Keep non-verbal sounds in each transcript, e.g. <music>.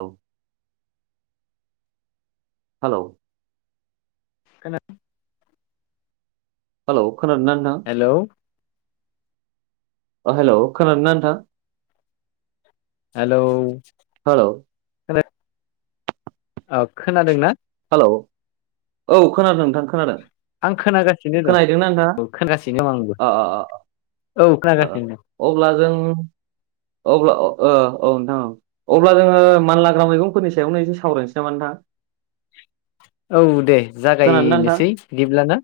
औ। हेलौ खोनाद हालौ खोनादों ना नोंथां? ओ हेलौ खोनादों ना नोंथां? हेलौ। हेलौ। खोनायाख ओ खोनादों ना। हेलौ औ खोनादों नोंथां। खोनादों आं खोनागासिनो दं खोनाहैदोंना नोंथाङा औ खोनागासिनो दं आंबो अ अ औ अ अ खोनागासिनो ओ ओ अब्ला जों अब्ला अ ओ औ नोंथां ओं अब्ला जोङो मानलाग्रा मैगंफोरनि सायावनो एसे सावरायनोसै नामा नोंथां? औ दे खोनादोंना नोंथां जागायनोसै बिदिब्लाना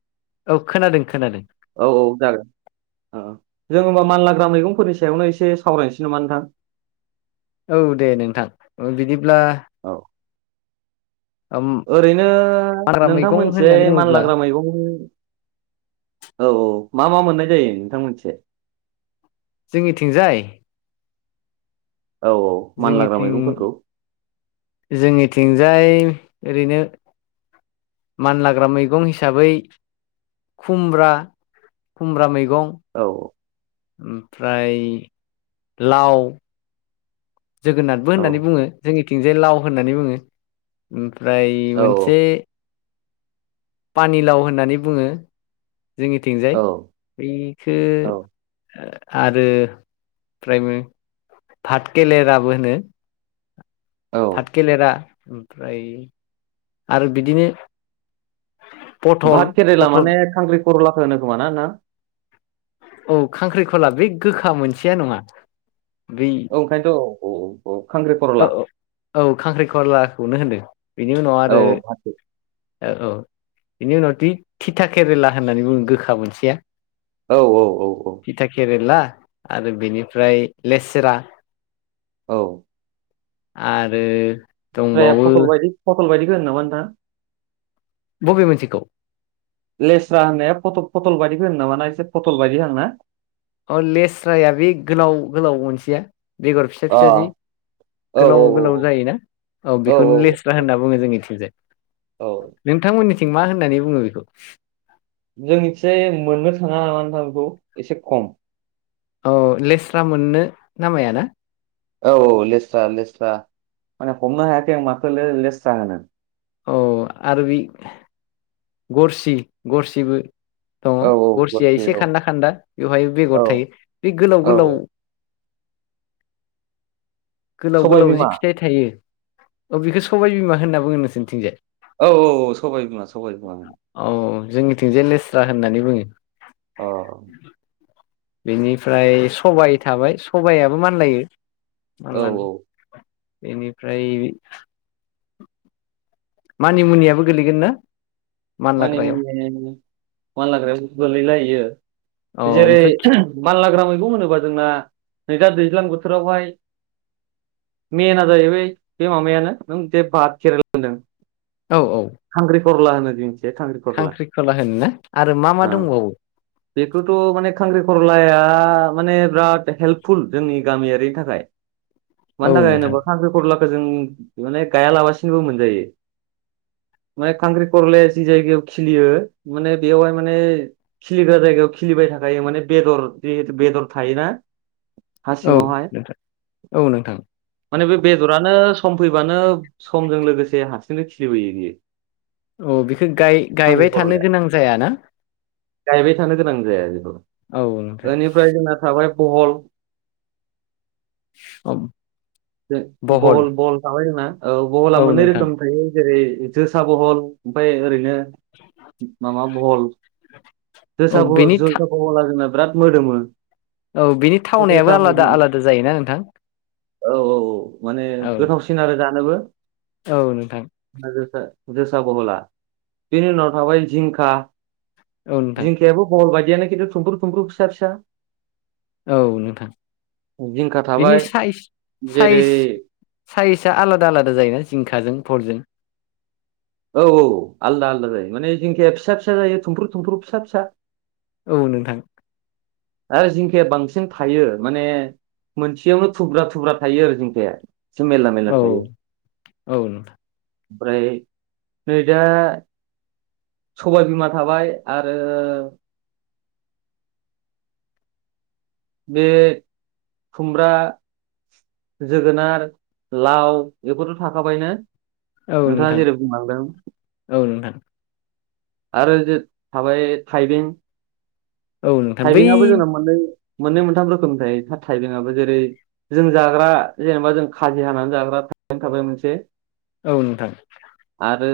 औ खोनादों खोनादों। औ औ जागोन ओ। ओ जों होमबा मानलाग्रा मैगंफोरनि सायावनो एसे सावरायनोसै नामा नोंथां? औ दे नोंथां ओ बिदिब्ला औ ओम ओरैनो हाग्रा नोंथां मैगं मोननिथिंजाय होननानै बुङोब्ला मानलाग्रा मैगंनि औ औ मा मा मोननाय जायो नोंथांमोननिथिंजाय? जोंनिथिंजाय औ औ मानलाग्रा जोंनिथिं मैगंफोरखौ जोंनिथिंजाय ओरैनो मानलाग्रा मैगं हिसाबै खुमब्रा खुमब्रा मैगं औ औ ओमफ्राय लाव जोगोनाथबो औ होननानै बुङो जोंनिथिंजाय लाव होननानै बुङो ओम ओमफ्राय औ औ। मोनसे पानिलाव होननानै बुङो। औ जोंनिथिंजाय बेखो‌ औ ओ आरो ओमफ्रायो फाटकेलेराबो होनो। औ फाथखेलेरा ओमफ्राय आरो बिदिनो पथल भात केरेला पथल माने खांख्रि खरलाखौ होनो खोमाना नोंथां? औ खांख्रि खला बे गोखा मोनसेया नङा बै औ ओंखायनोथ औ औ खांख्रि खरला औ औ औ खांख्रिखलाखौनो होनदों बेनि उनाव औ आरो औ भात के- औ औ बिनि उनाव दि थिथा केरेला होननानै बुङो गोखा मोनसेया औ औ औ औ थिथा केरेला आरो बिनिफ्राय लेस्रा औ आरो फ्राया दंबावो फटल बायदि फटल बायदिखौ होनो नामा नोंथां? बबे मोनसेखौ? लेस्रा होननाया फटल फटलबादिखौ होनो नामा ना एसे फटल बादि हांना? अ लेस्राया बे गोलाव गोलाव मोनसेया बेगर फिसा अ फिसा जि औ गोलाव गोलाव औ जायोना औ बेखौनो लेस्रा होनना बुङो जोंनिथिंजाय। औ नोंथांमोननिथिं मा होननानै बुङो बिखौ? जों एसे मोननो थाङा नामा नोंथां बेखौ एसे खम। औ लेस्रा मोननो नामाया ना? औ लेस्रा लेस्रा माने हमनो हायाखै आं माखोनो लेस्रा होनो? औ आरो बे गरसि गरसिबो दङ औ औ गरसिया गरसे एसे औ खान्दा खान्दा बेवहाय औ बेगर थायो बे गोलाव गोलाव औ गोलाव सबाय गोलाव जि बिमा फिथाइ थायो अ बेखौ सबाइ बिमा होनना बुङो नोंसोरनिथिंजाय? औ औ सबाइ बिमा सबाय बिमा ओं। औ जोंनिथिंजाय लेस्रा होननानै बुङो। अ बेनिफ्राय सबाइ थाबाय सबायाबो मानलायो औ मानलानो बेनिफ्राय <inaudible> मानि मुनियाबो गोलैगोन ना? मानि मानलाग्रायाव मुनि मानलाग्रायाव गोलैला इयो। औ जेरै ओमफ्राय खिफि मानलाग्रा मैगं होनोबा जोंना नैदा दैज्लां बोथोरावहाय मेेनआ जाहैबाय बे माबायानो नों जे‌ भाद खेरेला होनदों। औ औ। खर'ला होनो जोंनि खांख्रिखला होनोना आरो मा मा औ दंबावो? बेखौथ' माने खांख्रिखरलाया माने बिराद हेल्पफुल जोंनि गामियारिनि थाखाय औ मानो थाखाय नोंथां होनोबा खांख्रिखरला खो जों माने गायालाबासिनोबो मोनजायो माने खांख्रिखरले जि जायगायाव खिलियो माने बेवहाय माने खिलिग्रा जायगायाव खिलिबाय थाखायो माने बेदर जिहेतु बेदर थायो ना? औ नोंथां औ नोंथां। माने बे बेदरानो सम फैबानो समजों लोगोसे हारसिंनो खिलिबोयो बियो। औ बिखो गाय गायबाय थानो खांख्रिखरलाया गोनां जायाना? गायबाय थानो गोनां जाया बेखौ औ नोंथां ओनिफ्राय जोंना थाबाय बहल औ <inaudible> जे बहल बहल थाबाय जोंना। औ बहला औ मोननै नोंथां रोखोम थायो जेरै जोसा बहल ओमफाय ओरैनो माबा बहल जोसा औ बहल बेनि जोसा बहला जोंना राथ मोदोमो। औ बिनि जोसा थावनायाबो आलादा मैगं आलादा जायोना नोंथां? औ औ औ माने औ गोथावसिन आरो जानोबो औ नोंथां। जोसा जोसा बहला बेनि उनाव थाबाय जिंखा औ नोंथां जिंखायाबो बहल बादि दियानो खिन्थु थुमफ्रु थुमफ्रु फिसा फिसा। औ नोंथां जिंखा बिनि थाबाय साइस जेरै साइज साइसआ आलादा आलादा जायोना जिंखाजों भलजों? औ औ आलदा आलदा जायो माने जिंखिया फिसा फिसा जायो थुमफ्रु थुमफ्रु फिसा फिसा। औ नोंथां। आरो जिंखिया बांसिन थायो माने मोनसेयावनो थुब्रा थुब्रा थायो आरो जिंखाया। <unintelligible> मेरला मेरला औ थायो। औ नोंथां ओमफ्राय नै दा सबाय बिमा थाबाय आरो बे खुमब्रा जोगोनार लाव बेफोरथ' थाखाबायनो औ नोंथाङा नोंथां जेरै बुंलांदों औ नोंथां आरो थाबाय थाइबें औ नोंथां बै थाइबिंआबो जोंना मोननै मोननै मोनथाम रोखोमनि थायो था थाइबेंआबो जेरै जों जाग्रा जेनेबा जों खाजि हानानै जाग्रा <unintelligible> थाबाय मोनसे औ नोंथां आरो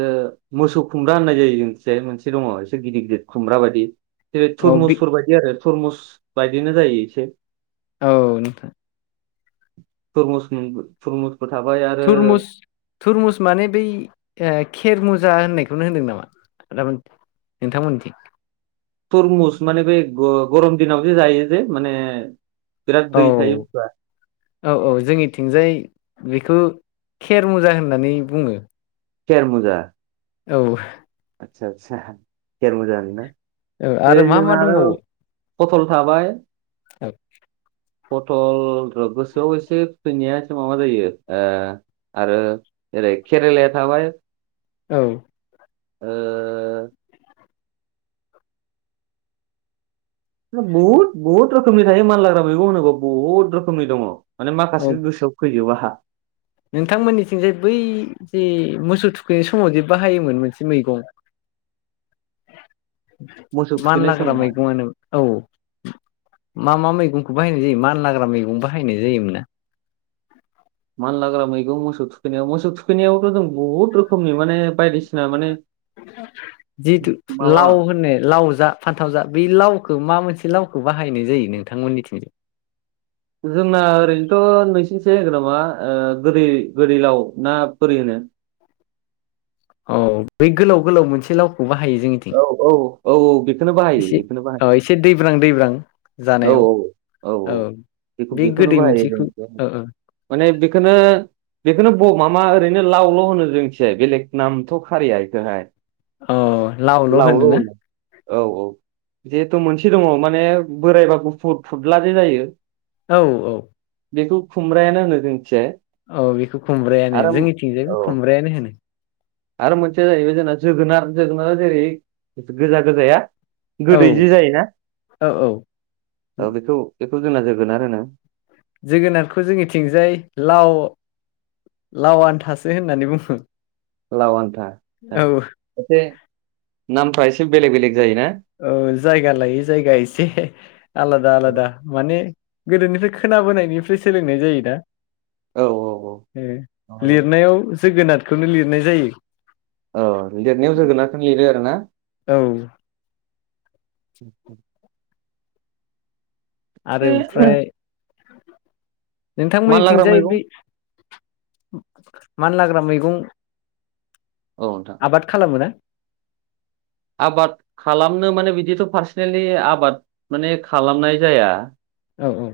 मोसौ खुमब्रा होननाय जायो जोंनिथिंजाय मोनसे दङ एसे गिदिर गिदिर खुमब्रा बायदि जेरै औ बे थुरमुसफोर बायदि आरो थुरमुस बायदिनो जायो एसे औ नोंथां <unintelligible> <inaudible> आरो थुरमुस थुरमुस माने बै खेरमुस <unintelligible> होननायखौनो होनदों नामा नोंथांमोननिथिं थुरमुस माने बे गरम दिनाव जे जायो जे माने बिराद औ दै थायो बुस्थुआ औ औ जोंनिथिंजाय बेखौ खेरमुजा होननानै बुङो खेरमुजा औ आदसा आदसा खेरमुजा औ आरो मा मा होनोना दंबावो <unintelligible> पथल थाबाय औ <unintelligible> पटल गोसोआव एसे फुैनाया एसे माबा जायो आरो ओरै केरेलाया थाबाय औ ओ बहुद बहुत रोखोमनि थायो मानलाग्रा मैगं होनांगौ बहुद रोखोमनि दङ। माने माखासे गोसोआव फैजोबो आंहा। नोंथांमोननिथिं जे बै जे मोसौ थुखैनाय समाव जे बाहायोमोन मोनसे मैगं <unintelligible> <inaudible> मोसौ थुखैनाय मानलाग्रा समावहाय मैगंआनो औ। मा मा मैगंखौ बाहायनाय जायो मान लाग्रा मैगं बाहायनाय जायोमोन ना? मानलाग्रा मैगं मोसौ थुखैनायाव मोसौ थुखैनायावथ' जों बुहुद रोखोमनि माने बायदिसिना माने जिथु माबा लाव होन लाव जा फान्थाव जा बे लावखौ मा मोनसे लावखौ बाहायनाय जायो नोंथांमोननिथिंजाय? जोंना ओरैनोथ' नोंसिनिसोगोन नामा गोदै गोदैलाव ना बोरै होनो? <unintelligible> <inaudible> औ बे गोलाव गोलाव मोनसे लाव खौबो हायो जोंनिथिं औ औ औ औ बेखौनो बाहायो एसे बेखौनो बाहायो औ एसे दैब्रां दैब्रां। औ जानायाव औ औ औ बेखौ बे बेखौनो गोदै बाहायो। मोनसेखौ औ औ माने बेखौनो बेखौनो नामा ओरैनो लावल' होनो जोंस बेलेग नामथ' खारिया बेखौहाय। औ लावल' होनो ना? औ औ जिहेथु मोनसे दङ माने बोरायबा गुफुर फुदला जे जायो। औ औ। बेखौ खुमब्रायानो होनो जोंनिथिंजाय। औ बेखौ खुमब्रायानो आरो जोंनिथिंजायखौ औ खुमब्रायानो होनो। आरो मोनसेया जाहैबाय जोंना जोगोनार जोगोनारा जेरै गोजा गोजाया औ गोदै जि जायोना औ औ <inaudible> औ बेखौ बेखौ जोंना जोगोनार होनो। जोगोनारखौ जोंनिथिंजाय लाव लाव आन्थासो होननानै बुङो। लाव आन्था ए, औ एसे नामफ्रा एसे बेलेग बेलेग जायोना औ जायगा लायो जायगा एसे आलादा आलादा माने गोदोनिफ्राय खोनाबोनायनिफ्राय सोलोंनाय जायो ना। औ <inaudible> ए औ औ लिरनायाव जोगोनारखौनो लिरनाय जायो। औ लिरनायाव जोगोनखौनो लिरबाय आरोना। औ उ आरो ओमफ्राय मानलाग्रा नोंथांमोननिथिंजाय मैगं बे <inaudible> मान लाग्रा मैगं औ नोंथां आबाद खालामो ना? आबाद खालामनो माने बिदिथ' पार्सनेलि आबाद माने खालामनाय जाया। औ औ।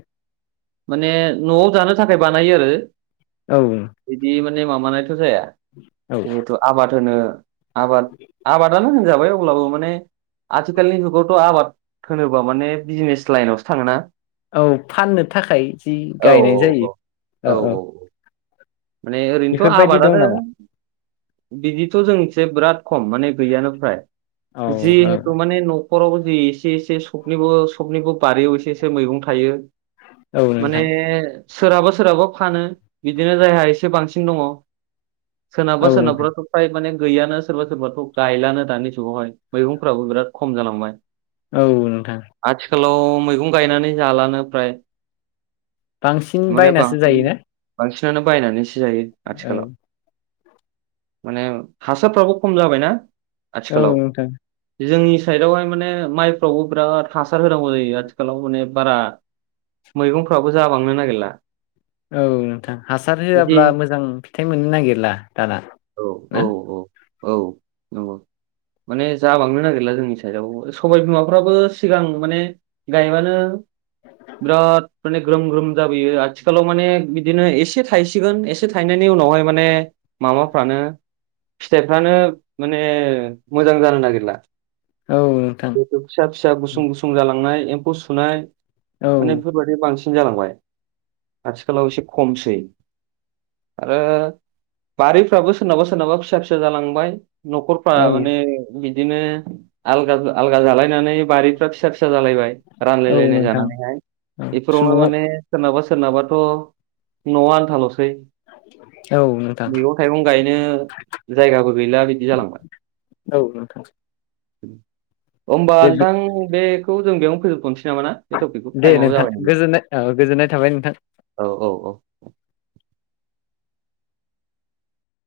माने न'आव जानो थाखाय बानायो आरो। औ। बिदि माबानायथ' जाया। औ जिहेथु आबाद होनो आबाद आबादानो होनजाबाय अब्लाबो माने आथिखालनि जुगावथ' आबाद होनोबा माने बिजनेस लाइनावसो थाङोना? औ फाननो थाखाय जि औ औ गायनाय जायो औ औ औ। माने ओरैनोथ' बेफोरबायदि दं आबादानो। नामा बिदिथ' जोंनिथिंजाय बिराद खम माने गैयानो फ्राय औ औ जिहेथु माने न' नख'रावबो ज एसे एसे सबनिबो सबनिबो बारियाव एसे एसे मैगं थायो। औ माने नोंथां सोरहाबा सोरहाबा फानो बिदिनो जायहा एसे बांसिन दङ। सोरनाबा औ नोंथां सोरनाबथ' फ्राय माने गैयानो सोरबा सोरबाथ' गायलानो दानि जुगावहाय मैगंफ्राबो बिराद खम जालांबाय। औ नोंथां। आथिखालाव मैगं गायनानै जालानो फ्राय बांसिन <inaudible> माने बायनासो बसि- जायोना बांसिनानो बायनानैसो जायो औ आथिखालाव माने हासारफ्राबो खम जाबायना औ आथिखालाव नोंथां। जोंनि साइदआवहाय माने माइफ्रावबो बिराद हासार होनांगौ जायो आथिखालाव माने बारा मैगंफ्राबो जाबांनो नागिरला। औ नोंथां हासार जि होआब्ला मोजां फिथाइ मोननो नागिरला दाना औ औ ना। औ औ नंगौ। माने जाबांनो नागिरला जोंनि साइडआव सबाय बिमाफ्राबो सिगां माने गायबानो बिराद माने ग्रोम ग्रोम जाबोयो आथिखालाव माने बि दिनो एसे थाइसिगोन एसे थायनायनि उनावहाय माने माबाफ्रानो फिथाइफ्रानो माने मोजां जानो नागिरला औ नोंथां <inaudible> जिहेथु फिसा फिसा गुसुं गुसुं जालांनाय एम्फौ सुनाय माने औ बेफोरबादि बांसिन जालांबाय। आथिखालाव एसे खमसै। आरो बारिफ्राबो सोरनाबा सोरनाबा फिसा फिसा जालांबाय। न'खरफ्रा औ माने बिदिनो आलगा आलगा जालायनानै बारिफ्रा फिसा फिसा जालायबाय औ रनाय नोंथां जानानै औ बेफोरावनो सुबुं मान सोरना सोरनाबाथ' न'आ आनथाल' सै, औ नोंथां मैगं थाइगं गायनो जायगाबो गैला बिदि जालांबाय। औ नोंथां। <inaudible> होमबा दे नोंथां बेखौ जों बेयावनो फोजोबथ'नो मोजां मोना बे टपिकखौ दे टाइमआबो नोंथां जाबायोदा। गोजोननाय औ गोजोननाय थाबाय नोंथां औ औ औ